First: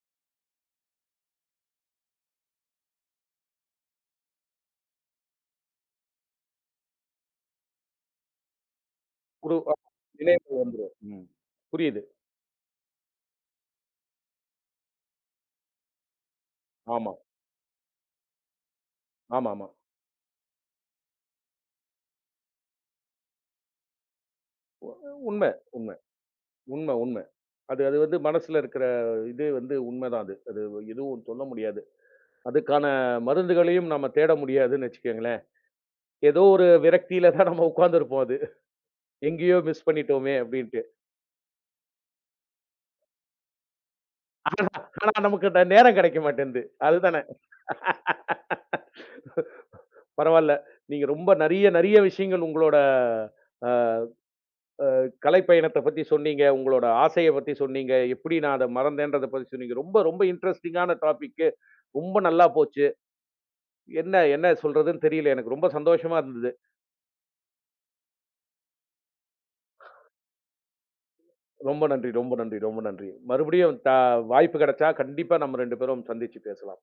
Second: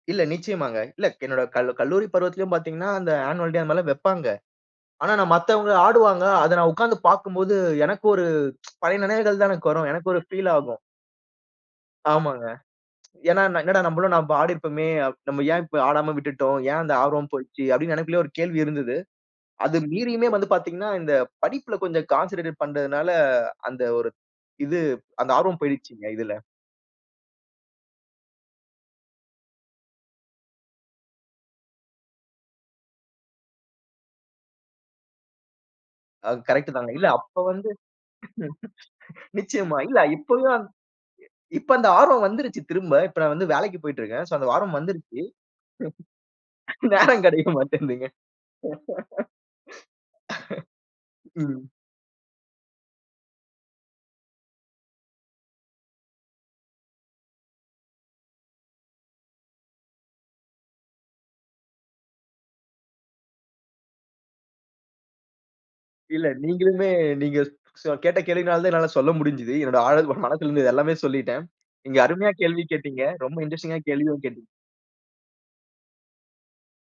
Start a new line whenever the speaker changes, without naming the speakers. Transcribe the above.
இல்ல, நிச்சயமாங்க. இல்ல, என்னோட கல் கல்லூரி பருவத்திலும் பாத்தீங்கனா, அந்த ஆனுவல் டே அது மாரிலாம் வெப்பாங்க. ஆனா நான் மத்தவங்க ஆடுவாங்க. அத நான் உக்காந்து பாக்கும்போது, எனக்கு ஒரு பழைய நினவுகள் தான்
ஒரு
எனக்கு
அ
வரும். எனக்கு ஒரு ஃபீல்
நினைவுக்கு
ஆகும்.
வந்துரும், ம், புரியுது.
ஆமாங்க. ஏன்னா என்னடா நம்பளும் நம்ப ஆடிருப்பமே, நம்ம ஏன் இப்ப ஆடாம விட்டுட்டோம்? ஏன் அந்த
ஆமா.
ஆர்வம் போயிடுச்சு? அப்டின்னு எனக்குள்ளயே ஒரு கேள்வி இருந்துது.
ஆமாமா.
அது மீறியுமே வந்து பாத்தீங்கன்னா, இந்த படிப்புல கொஞ்சம் கான்சென்ட்ரேட்டட் பண்றதுனால அந்த ஒரு இது
அ
அந்த
உண்ம
ஆர்வம்
உண்ம.
போயிடுச்சுங்க இதுல.
உண்ம உண்ம. அது அது வந்து மனசுல இருக்கற, இது வந்து உண்மதான் அது. அது எதுவும் சொல்ல முடியாது. அதுக்கான மருந்துகளையும் நம்ம தேட முடியாதுன்னு வச்சுக்கங்களேன்.
அது
ஏதோ ஒரு
கரெக்ட்டு தாங்க. இல்ல
விரக்தியில
அப்ப
தான் நம்ம
வந்து
உக்காந்திருப்போம் அது. "எங்கயோ
நிச்சயமா.
மிஸ்
இல்ல
பண்ணிட்டோமே!"
இப்பதான்
அப்டின்ட்டு.
இப்ப அந்த ஆர்வம் வந்துருச்சு திரும்ப. இப்ப நான் வந்து வேலைக்கு போய்ட்டு இருக்கேன். சோ அந்த
ஆனா,
ஆர்வம்
ஆனா,
வந்துருச்சு.
நமக்கு அந்த நேரம் கிடைக்க மாட்டேன்து, அதுதானே!
நேரம் கிடைக்க மாட்டேன்துங்க.
பரவால்ல, நீங்க ரொம்ப நெறையா
ம்.
நெறையா விஷயங்கள் உங்களோட, அ அ கலைப்பயணத்தப் பத்தி சொன்னீங்க, உங்களோட ஆசையப் பத்தி சொன்னீங்க. எப்படி நான் அத மறந்தேன்றதப் பத்தி சொன்னீங்க. ரொம்ப ரொம்ப இன்ட்ரஸ்டிங்கான டாபிக்கு. ரொம்ப நல்லா போச்சு. என்ன என்னா சொல்றதுன்னு தெரியல, எனக்கு. ரொம்ப சந்தோஷமா
இல்ல
இருந்துது.
நீங்களுமே நீங்க ஸ் கேட்ட கேள்வினாலதான் என்னால சொல்ல முடிஞ்சது. என்னோட ஆழ் மனதுல இருந்தது எல்லாமே சொல்லிட்டேன்.
ரொம்ப
நீங்க
நன்றி
அருமையா
ரொம்ப நன்றி
கேள்வி
ரொம்ப
கேட்டீங்க.
நன்றி!
ரொம்ப
மறுபடியும்
இன்ட்ரஸ்டிங்கா
த
கேள்வியும் கேட்டீங்
வாய்ப்பு கெடச்சா, கண்டிப்பா நம்ம 2 பேரும் சந்திச்சு பேசலாம்.